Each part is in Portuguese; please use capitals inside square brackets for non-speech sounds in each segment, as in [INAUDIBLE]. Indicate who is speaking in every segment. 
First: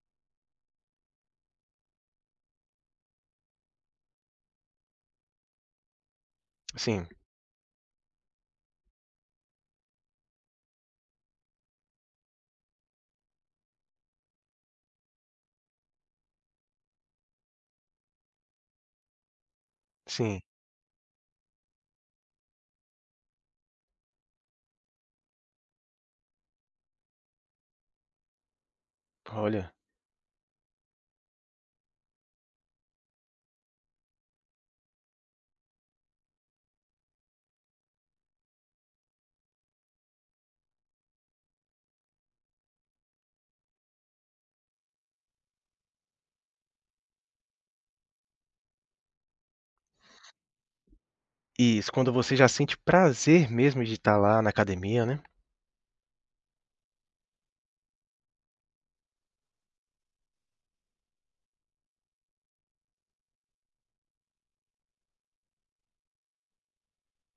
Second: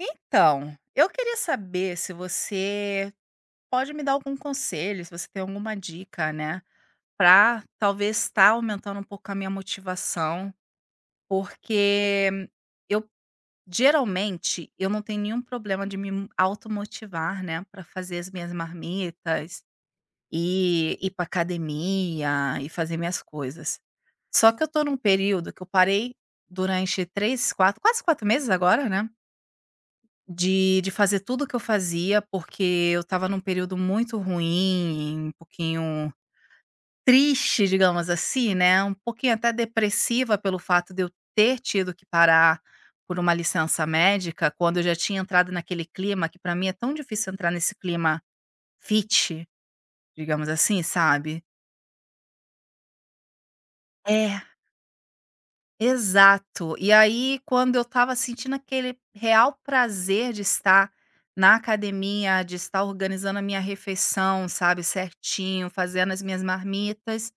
Speaker 1: Então, eu queria saber se você pode me dar algum conselho, se você tem alguma dica, né,
Speaker 2: Sim,
Speaker 1: pra talvez estar aumentando um pouco a minha motivação, porque eu geralmente eu não tenho nenhum problema de me automotivar, né, para fazer as minhas marmitas
Speaker 2: sim.
Speaker 1: e ir para academia e fazer minhas coisas. Só que eu tô num período que eu parei durante três, quatro, quase 4 meses agora, né?
Speaker 2: Olha,
Speaker 1: De fazer tudo o que eu fazia, porque eu estava num período muito ruim, um pouquinho triste, digamos assim, né, um pouquinho até depressiva pelo fato de eu ter tido que parar por uma licença médica, quando eu já tinha entrado naquele clima que para mim é tão difícil entrar nesse clima fit, digamos assim, sabe.
Speaker 2: isso, quando você já sente prazer mesmo de estar
Speaker 1: É.
Speaker 2: lá na academia, né?
Speaker 1: Exato. E aí, quando eu estava sentindo aquele real prazer de estar na academia, de estar organizando a minha refeição, sabe, certinho, fazendo as minhas marmitas,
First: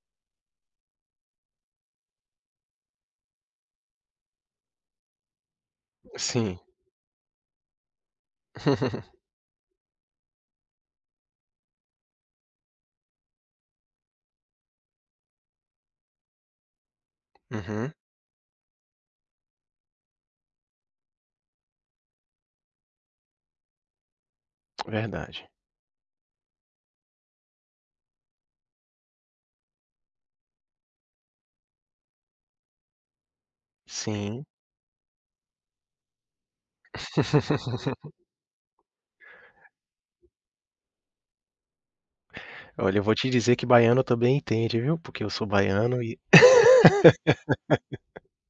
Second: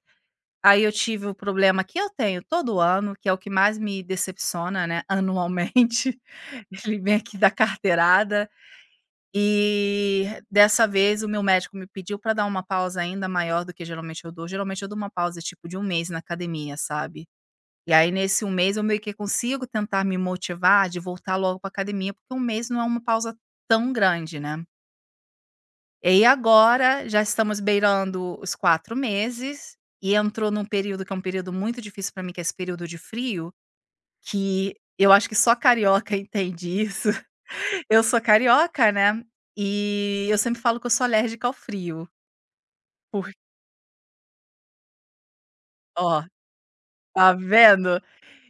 Speaker 1: aí eu tive o problema que eu tenho todo ano, que é o que mais me decepciona, né, anualmente.
Speaker 2: Sim.
Speaker 1: [LAUGHS] Ele vem aqui da carteirada.
Speaker 2: [LAUGHS]
Speaker 1: E dessa vez o meu médico me pediu para dar uma pausa ainda maior do que geralmente eu dou. Geralmente eu dou uma pausa tipo de 1 mês na academia, sabe? E
Speaker 2: Uhum,
Speaker 1: aí nesse 1 mês eu meio que consigo tentar me motivar de voltar logo para academia, porque 1 mês não é uma pausa tão grande, né.
Speaker 2: verdade.
Speaker 1: E aí agora já estamos beirando os 4 meses, e entrou num período que é um período muito difícil para mim, que é esse período de frio,
Speaker 2: Sim.
Speaker 1: que eu acho que só carioca [LAUGHS] entende isso. Eu
Speaker 2: [LAUGHS]
Speaker 1: sou carioca, né, e eu sempre falo que eu sou alérgica ao frio,
Speaker 2: Olha, eu vou te
Speaker 1: por
Speaker 2: dizer que baiano também entende, viu, porque eu sou baiano e
Speaker 1: ó, tá
Speaker 2: [LAUGHS]
Speaker 1: vendo?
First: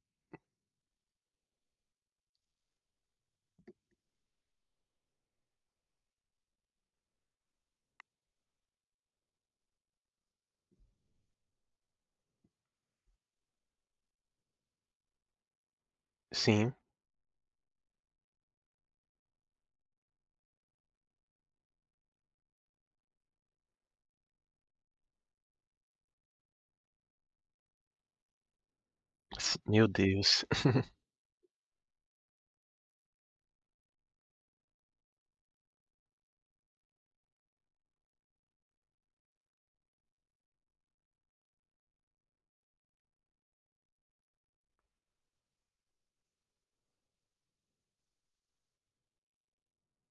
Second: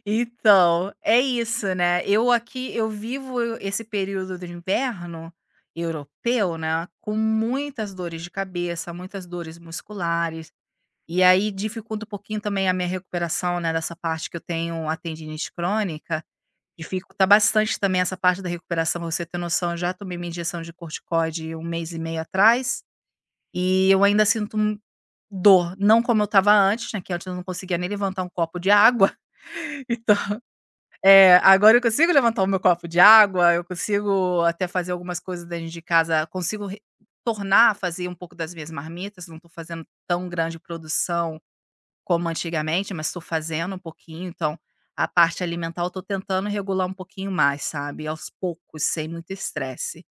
Speaker 1: Então, é isso, né. Eu aqui eu vivo esse período do inverno europeu, né, com muitas dores de cabeça, muitas dores musculares, e aí dificulta um pouquinho também a minha recuperação, né, dessa parte que eu tenho a tendinite crônica,
Speaker 2: Sim,
Speaker 1: dificulta bastante também essa parte da recuperação, pra você ter noção, eu já tomei minha injeção de corticoide 1 mês e meio atrás, e eu ainda sinto dor, não como eu estava antes, né, que antes eu não conseguia nem levantar um copo de água.
Speaker 2: s meu Deus.
Speaker 1: [LAUGHS]
Speaker 2: [LAUGHS]
Speaker 1: É, agora eu consigo levantar o meu copo de água, eu consigo até fazer algumas coisas dentro de casa, consigo re tornar a fazer um pouco das minhas marmitas, não estou fazendo tão grande produção como antigamente, mas estou fazendo um pouquinho, então a parte alimentar eu estou tentando regular um pouquinho mais, sabe, aos poucos, sem muito estresse.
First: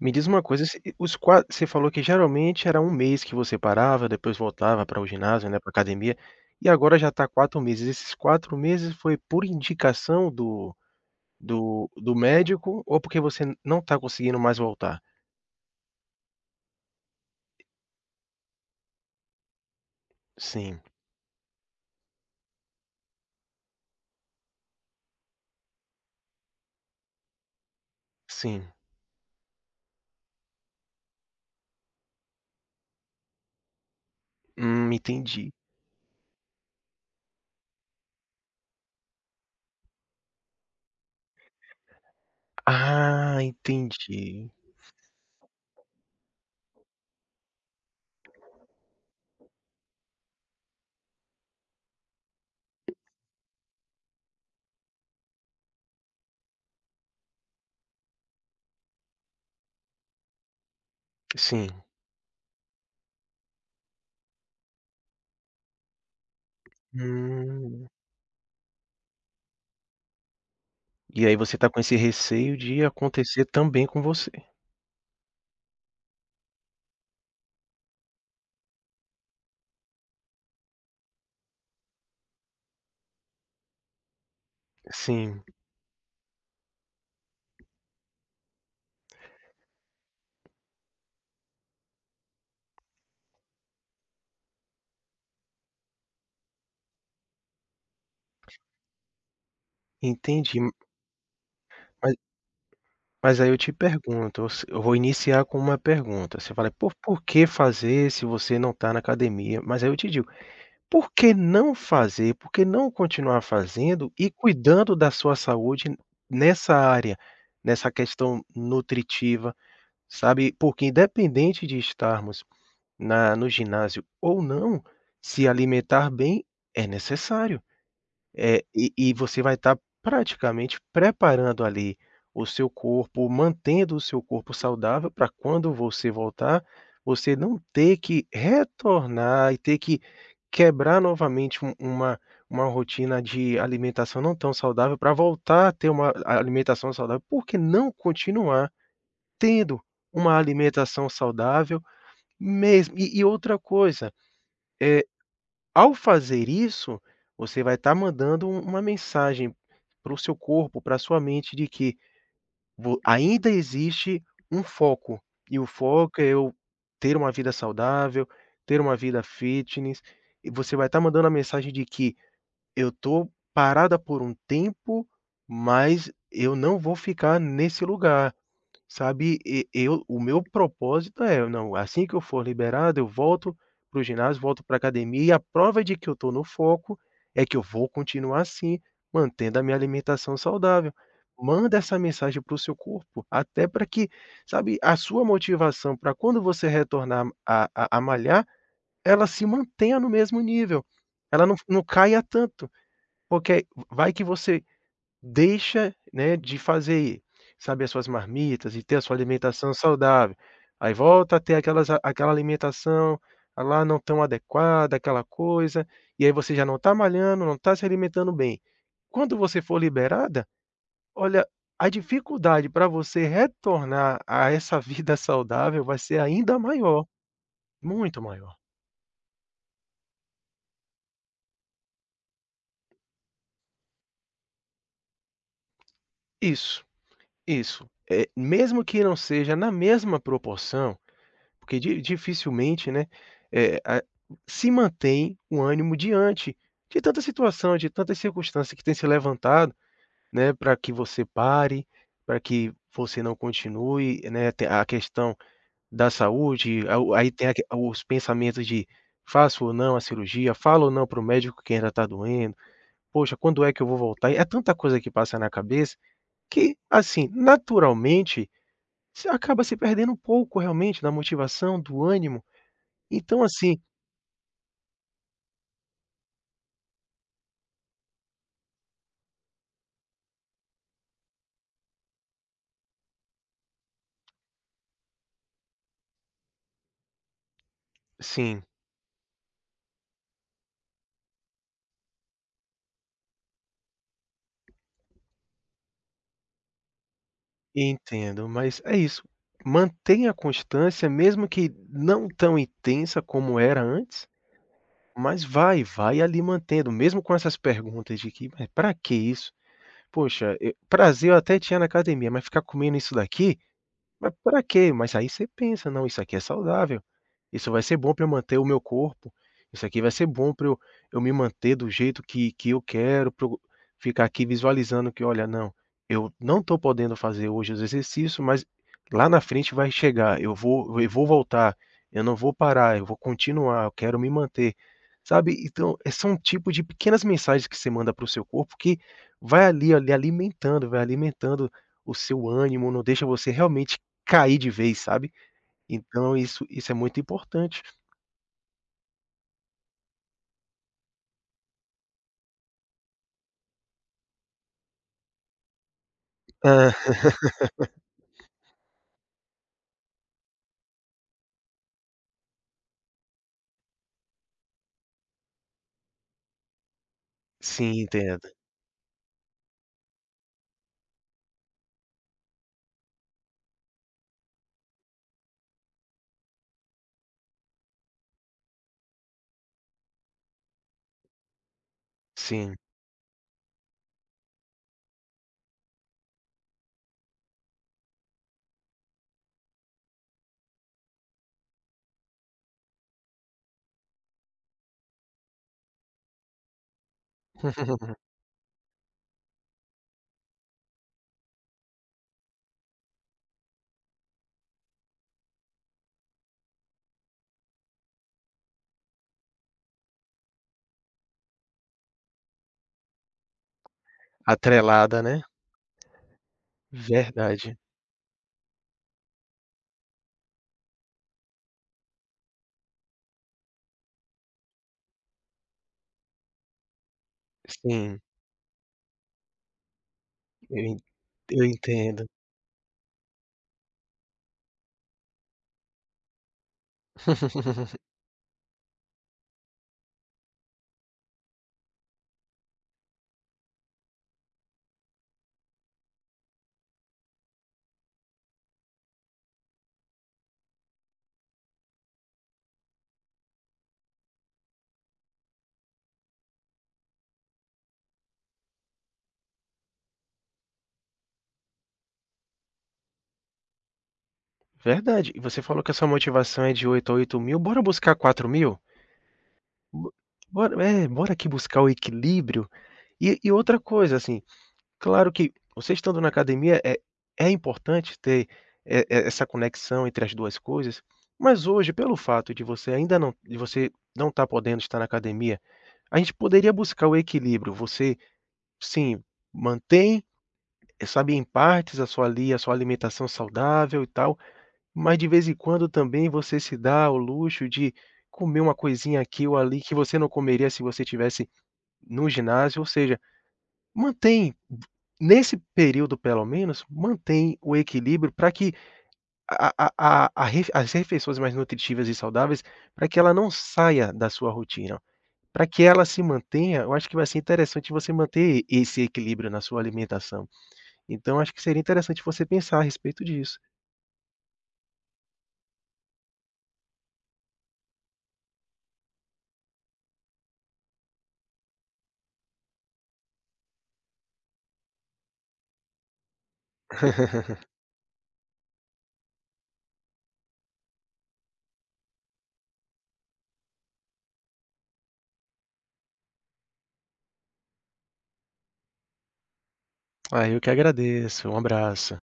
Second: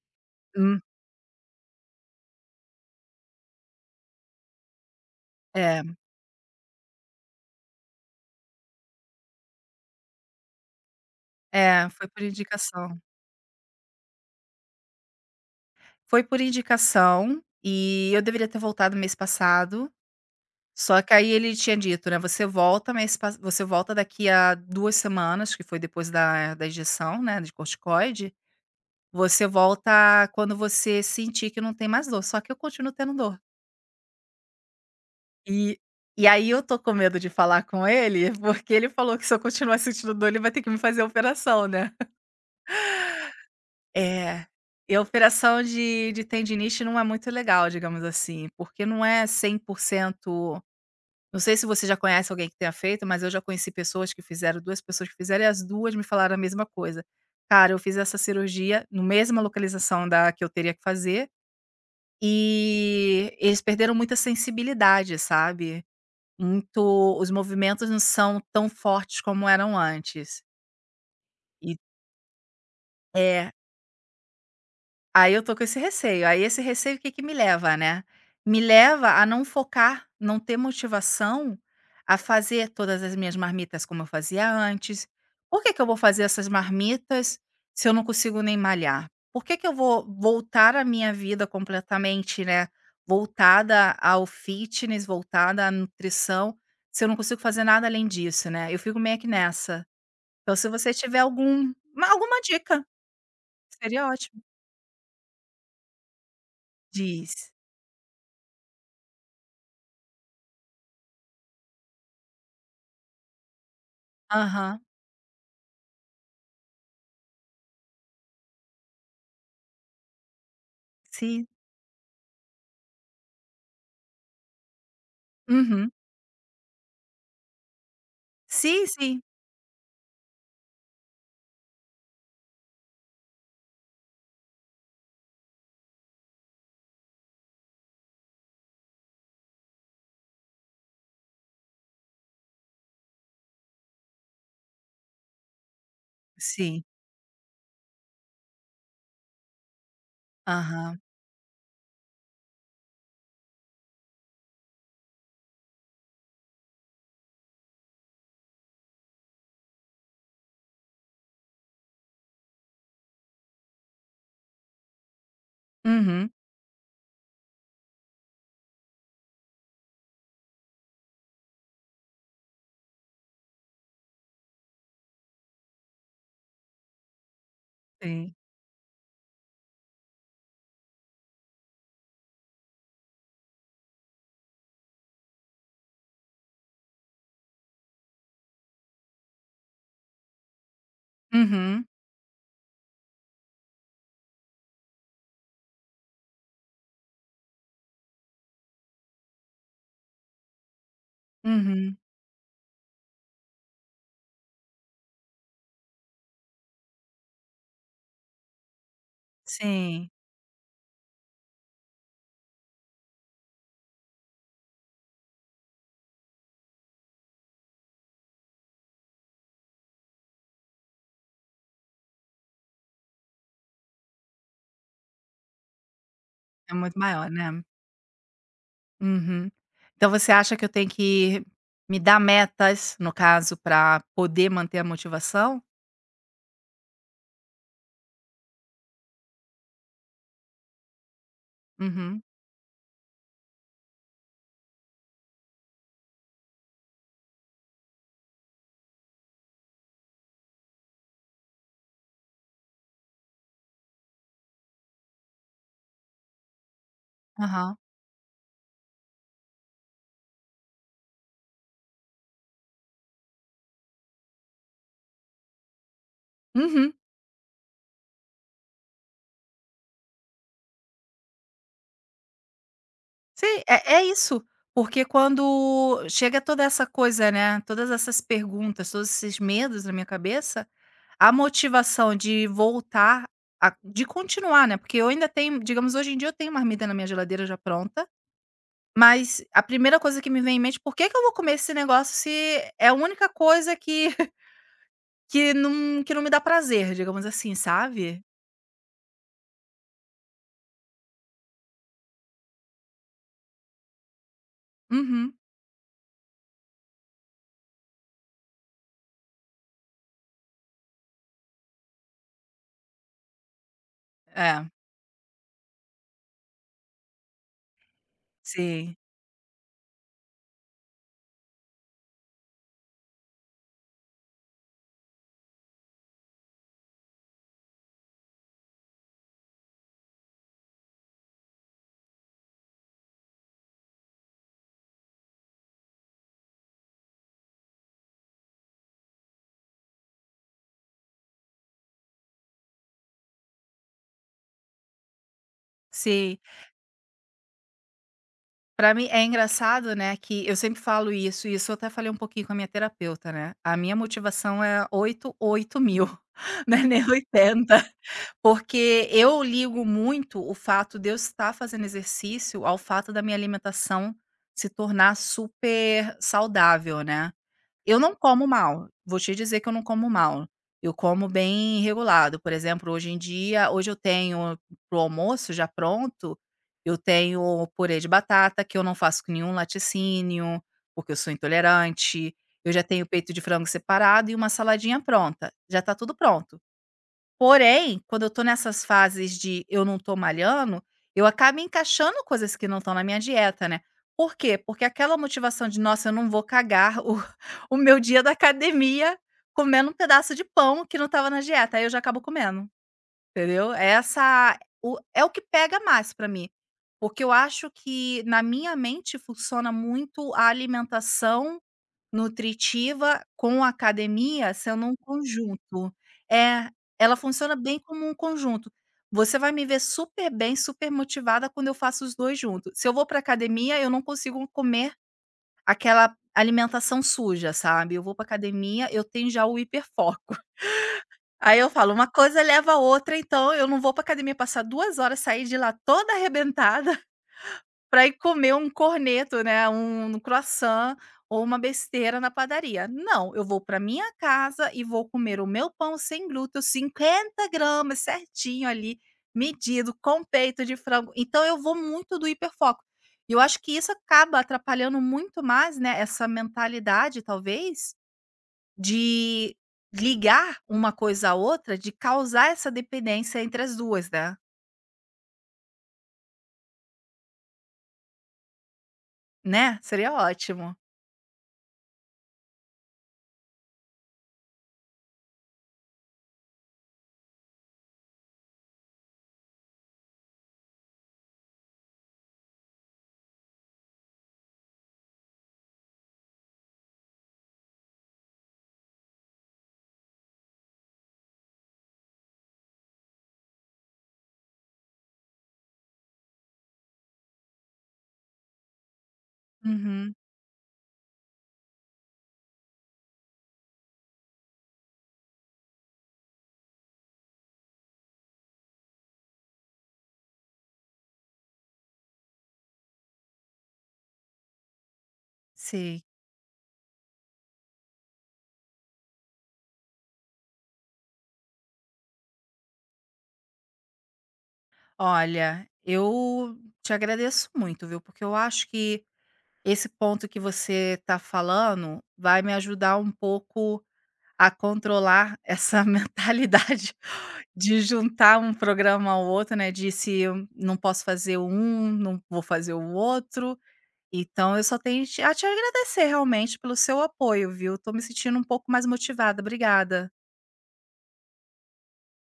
Speaker 2: Me diz uma coisa,
Speaker 1: Hum,
Speaker 2: se os qua você falou que geralmente era um mês que você parava, depois voltava para o ginásio, né, para
Speaker 1: é,
Speaker 2: academia, e agora já está 4 meses. Esses 4 meses foi por indicação do do
Speaker 1: foi
Speaker 2: do
Speaker 1: por
Speaker 2: médico ou
Speaker 1: indicação.
Speaker 2: porque você não está conseguindo mais voltar?
Speaker 1: Foi por indicação, e eu deveria ter voltado mês passado.
Speaker 2: Sim,
Speaker 1: Só que aí ele tinha dito, né, você volta, mas pas você volta daqui a 2 semanas, que foi depois da injeção, né, de corticoide,
Speaker 2: sim.
Speaker 1: você volta quando você sentir que não tem mais dor, só que eu continuo tendo dor.
Speaker 2: Entendi.
Speaker 1: E e aí eu tô com medo de falar com ele, porque ele falou que se eu continuar sentindo dor, ele vai ter que me fazer a operação, né.
Speaker 2: Ah,
Speaker 1: É.
Speaker 2: entendi.
Speaker 1: E a operação de tendinite não é muito legal, digamos assim, porque não é 100%. Não sei se você já conhece alguém que tenha feito, mas eu já conheci pessoas que fizeram, 2 pessoas que fizeram e as 2 me falaram a mesma coisa. "Cara, eu fiz essa cirurgia no mesma localização da que eu teria que fazer,
Speaker 2: Sim.
Speaker 1: e eles perderam muita sensibilidade, sabe, muito os movimentos
Speaker 2: Hum.
Speaker 1: não são tão fortes como eram antes".
Speaker 2: E aí você
Speaker 1: E
Speaker 2: tá com esse receio de acontecer
Speaker 1: é.
Speaker 2: também com você.
Speaker 1: Aí eu tô com esse receio. Aí esse receio o que que me leva, né? Me leva a não focar, não ter motivação a fazer todas as minhas marmitas como eu fazia antes.
Speaker 2: Sim,
Speaker 1: Por que que eu vou fazer essas marmitas se eu não consigo nem malhar? Por que que eu vou voltar a minha vida completamente, né, voltada ao fitness, voltada à nutrição, se eu não consigo fazer nada além disso, né? Eu fico meio que nessa. Então
Speaker 2: entendi.
Speaker 1: se você tiver
Speaker 2: Mas
Speaker 1: alguma dica,
Speaker 2: mas aí eu te
Speaker 1: seria ótimo.
Speaker 2: pergunto, eu se eu vou iniciar com uma pergunta, você fala: "Por que
Speaker 1: Diz.
Speaker 2: fazer se você não está na academia?" Mas aí eu te digo: "Por que não fazer? Por que não continuar fazendo e
Speaker 1: Aham.
Speaker 2: cuidando da sua saúde nessa área, nessa questão nutritiva?" Sabe, porque
Speaker 1: Sim.
Speaker 2: independente de estarmos na no ginásio ou não, se
Speaker 1: Uhum.
Speaker 2: alimentar bem é necessário, é
Speaker 1: Sim,
Speaker 2: e
Speaker 1: sim.
Speaker 2: você vai estar praticamente preparando ali o seu corpo, mantendo o seu corpo saudável para quando você voltar, você não ter que retornar e ter que quebrar novamente uma rotina de alimentação não tão saudável para voltar a ter uma
Speaker 1: Sim.
Speaker 2: alimentação saudável, por que não continuar tendo uma
Speaker 1: Aham.
Speaker 2: alimentação saudável mesmo? E outra coisa, é, ao fazer isso, você vai estar mandando uma mensagem para o seu corpo, para a sua mente de que vo ainda existe um foco, e o foco é
Speaker 1: Uhum.
Speaker 2: eu ter uma vida saudável, ter uma vida fitness, e você vai estar mandando a mensagem de que eu estou parada por um tempo, mas eu não vou ficar nesse
Speaker 1: Sim.
Speaker 2: lugar. Sabe, e eu o meu propósito é: "Não, assim que eu for liberado, eu volto para o ginásio, volto para a academia", e a prova de que eu estou no foco é que eu vou continuar assim, mantendo a minha alimentação saudável. Manda
Speaker 1: Uhum.
Speaker 2: essa mensagem para o seu corpo, até para que, sabe, a sua motivação, para quando você retornar a malhar, ela se mantenha no mesmo nível, ela não
Speaker 1: Uhum.
Speaker 2: caia tanto, porque vai que você deixa, né, de fazer, sabe, as suas marmitas e ter a sua alimentação
Speaker 1: Sim.
Speaker 2: saudável. Aí volta a ter aquelas aquela alimentação, ah, lá não tão adequada, aquela coisa, e aí você já não está malhando, não está se alimentando bem. Quando você for liberada, olha, a dificuldade para você retornar a essa [LAUGHS] vida saudável vai ser ainda
Speaker 1: É muito
Speaker 2: maior,
Speaker 1: maior, né?
Speaker 2: muito maior.
Speaker 1: Uhum. Então você acha que eu tenho que me dar metas, no caso, para poder manter a motivação?
Speaker 2: Isso, isso. Eh, mesmo que não seja na mesma proporção. Porque di
Speaker 1: Uhum.
Speaker 2: dificilmente, né, eh, a se mantém o ânimo diante de tanta situação, de tantas circunstâncias que tem se levantado, né, para que você pare, para que você não continue, né, tem a questão da saúde, a o aí tem aque
Speaker 1: Aham.
Speaker 2: os pensamentos de: "Faço ou não a cirurgia? Falo ou não para o médico que ainda está doendo? Poxa, quando é que eu vou voltar?" É tanta coisa que passa na cabeça que,
Speaker 1: Uhum.
Speaker 2: assim, naturalmente, você acaba se perdendo um pouco realmente da motivação, do ânimo. Então
Speaker 1: Sim,
Speaker 2: assim,
Speaker 1: é isso. Porque quando chega toda essa coisa, né, todas essas perguntas, todos esses medos na minha cabeça, a motivação de voltar a de continuar, né, porque eu ainda tenho, digamos, hoje em dia eu tenho marmita na minha geladeira já pronta,
Speaker 2: sim,
Speaker 1: mas a primeira coisa que me vem em mente: "Por que que eu vou comer esse negócio se é a única coisa que [LAUGHS] que não me dá prazer", digamos assim, sabe?
Speaker 2: entendo, mas é isso, mantenha a constância mesmo que não tão intensa como era antes,
Speaker 1: Uhum.
Speaker 2: mas vai, vai ali mantendo, mesmo com essas perguntas de que: "Mas pra que isso? Poxa, eu prazer eu até tinha na academia, mas ficar comendo isso daqui?" Mas pra
Speaker 1: É,
Speaker 2: quê? Mas aí você pensa: "Não, isso aqui é saudável. Isso vai ser bom para eu manter o meu
Speaker 1: sim,
Speaker 2: corpo. Isso aqui vai ser bom para eu me manter do jeito que eu quero, pra eu ficar aqui visualizando que, olha, não, eu não estou podendo fazer hoje os exercícios, mas lá na frente vai chegar, eu vou voltar, eu não vou parar, eu vou continuar, eu quero me manter", sabe. Então, eh, são um tipo de pequenas mensagens que você manda para o seu corpo que vai ali alimentando, vai alimentando o seu ânimo, não deixa você realmente cair de vez, sabe. Então
Speaker 1: sim.
Speaker 2: isso é muito importante.
Speaker 1: Pra mim é engraçado, né, que eu sempre falo isso, e isso eu até falei um pouquinho com a minha terapeuta, né, a minha motivação é 8 8.000, [LAUGHS] não é
Speaker 2: [LAUGHS]
Speaker 1: nem
Speaker 2: Hã.
Speaker 1: 80, porque eu ligo muito o fato de eu estar fazendo exercício ao fato da minha alimentação se tornar super saudável, né. Eu
Speaker 2: Sim,
Speaker 1: não
Speaker 2: entendo.
Speaker 1: como mal, vou te dizer que eu não como mal, eu como bem regulado, por exemplo, hoje em dia hoje eu tenho para o almoço já pronto, eu tenho purê de batata que eu não faço com nenhum laticínio, porque eu sou intolerante, eu
Speaker 2: Sim.
Speaker 1: já tenho peito de frango separado e uma saladinha pronta, já está tudo pronto. Porém, quando eu tô nessas fases de eu não tô malhando, eu acabo encaixando coisas que não estão na minha dieta, né. Por quê? Porque aquela motivação de: "Nossa, eu não vou cagar o [LAUGHS] o meu dia da
Speaker 2: [LAUGHS]
Speaker 1: academia comendo um pedaço de pão que não estava na dieta", aí eu já acabo comendo, entendeu. É Essa o é o que pega mais pra mim, porque eu acho que na minha mente funciona muito a alimentação nutritiva com academia sendo um
Speaker 2: Atrelada, né.
Speaker 1: conjunto. É, ela funciona
Speaker 2: Verdade.
Speaker 1: bem como um conjunto. Você vai me ver super bem, super motivada quando eu faço os 2 juntos. Se eu vou para academia, eu não consigo comer aquela alimentação suja, sabe. Eu vou
Speaker 2: Sim,
Speaker 1: para academia, eu tenho já o hiperfoco. [LAUGHS]
Speaker 2: eu en
Speaker 1: Aí
Speaker 2: eu
Speaker 1: eu falo: "Uma
Speaker 2: entendo.
Speaker 1: coisa leva a outra, então eu não vou para academia passar 2 horas, sair de lá toda arrebentada"
Speaker 2: [LAUGHS]
Speaker 1: para ir comer um corneto, né, um croissant ou uma besteira na padaria. Não, eu vou para minha casa e vou comer o meu pão sem glúten, 50 gramas certinho ali, medido, com peito de frango. Então eu vou muito do hiperfoco. E eu acho que isso acaba atrapalhando muito mais, né, essa mentalidade talvez, de ligar uma coisa à outra, de causar essa dependência entre as duas, né.
Speaker 2: Verdade. E você falou que a sua motivação é de 8 a 8.000. Bora buscar 4.000?
Speaker 1: Né, seria
Speaker 2: Bo
Speaker 1: ótimo.
Speaker 2: Bora aqui buscar o equilíbrio. E outra coisa, assim, claro que você estando na academia é importante ter e essa conexão entre as 2 coisas, mas hoje, pelo fato de você ainda não de você não estar podendo estar na academia, a gente poderia buscar o equilíbrio. Você, sim, mantém, eh, sabe, em partes a sua ali a sua alimentação saudável e tal, mas de vez em quando também você se dá o luxo de comer uma coisinha aqui ou ali que
Speaker 1: Uhum,
Speaker 2: você não comeria se você tivesse no ginásio, ou seja, mantém, nesse período pelo menos, mantém o equilíbrio para que a a a ref as refeições mais nutritivas e saudáveis, para que ela não saia da sua rotina, para que
Speaker 1: sim.
Speaker 2: ela se mantenha. Eu acho que vai ser interessante você manter esse equilíbrio na sua alimentação. Então acho que seria interessante você pensar a respeito disso.
Speaker 1: Olha, eu te agradeço muito, viu? Porque eu acho que esse ponto que você está falando vai me ajudar um pouco a controlar essa [LAUGHS] mentalidade
Speaker 2: [LAUGHS]
Speaker 1: de juntar um programa ao outro, né? De se eu não posso fazer um, não vou fazer o outro. Então, eu só tenho a te agradecer realmente pelo seu apoio, viu? Tô me sentindo um pouco mais motivada. Obrigada.
Speaker 2: Ah, eu que agradeço. Um abraço.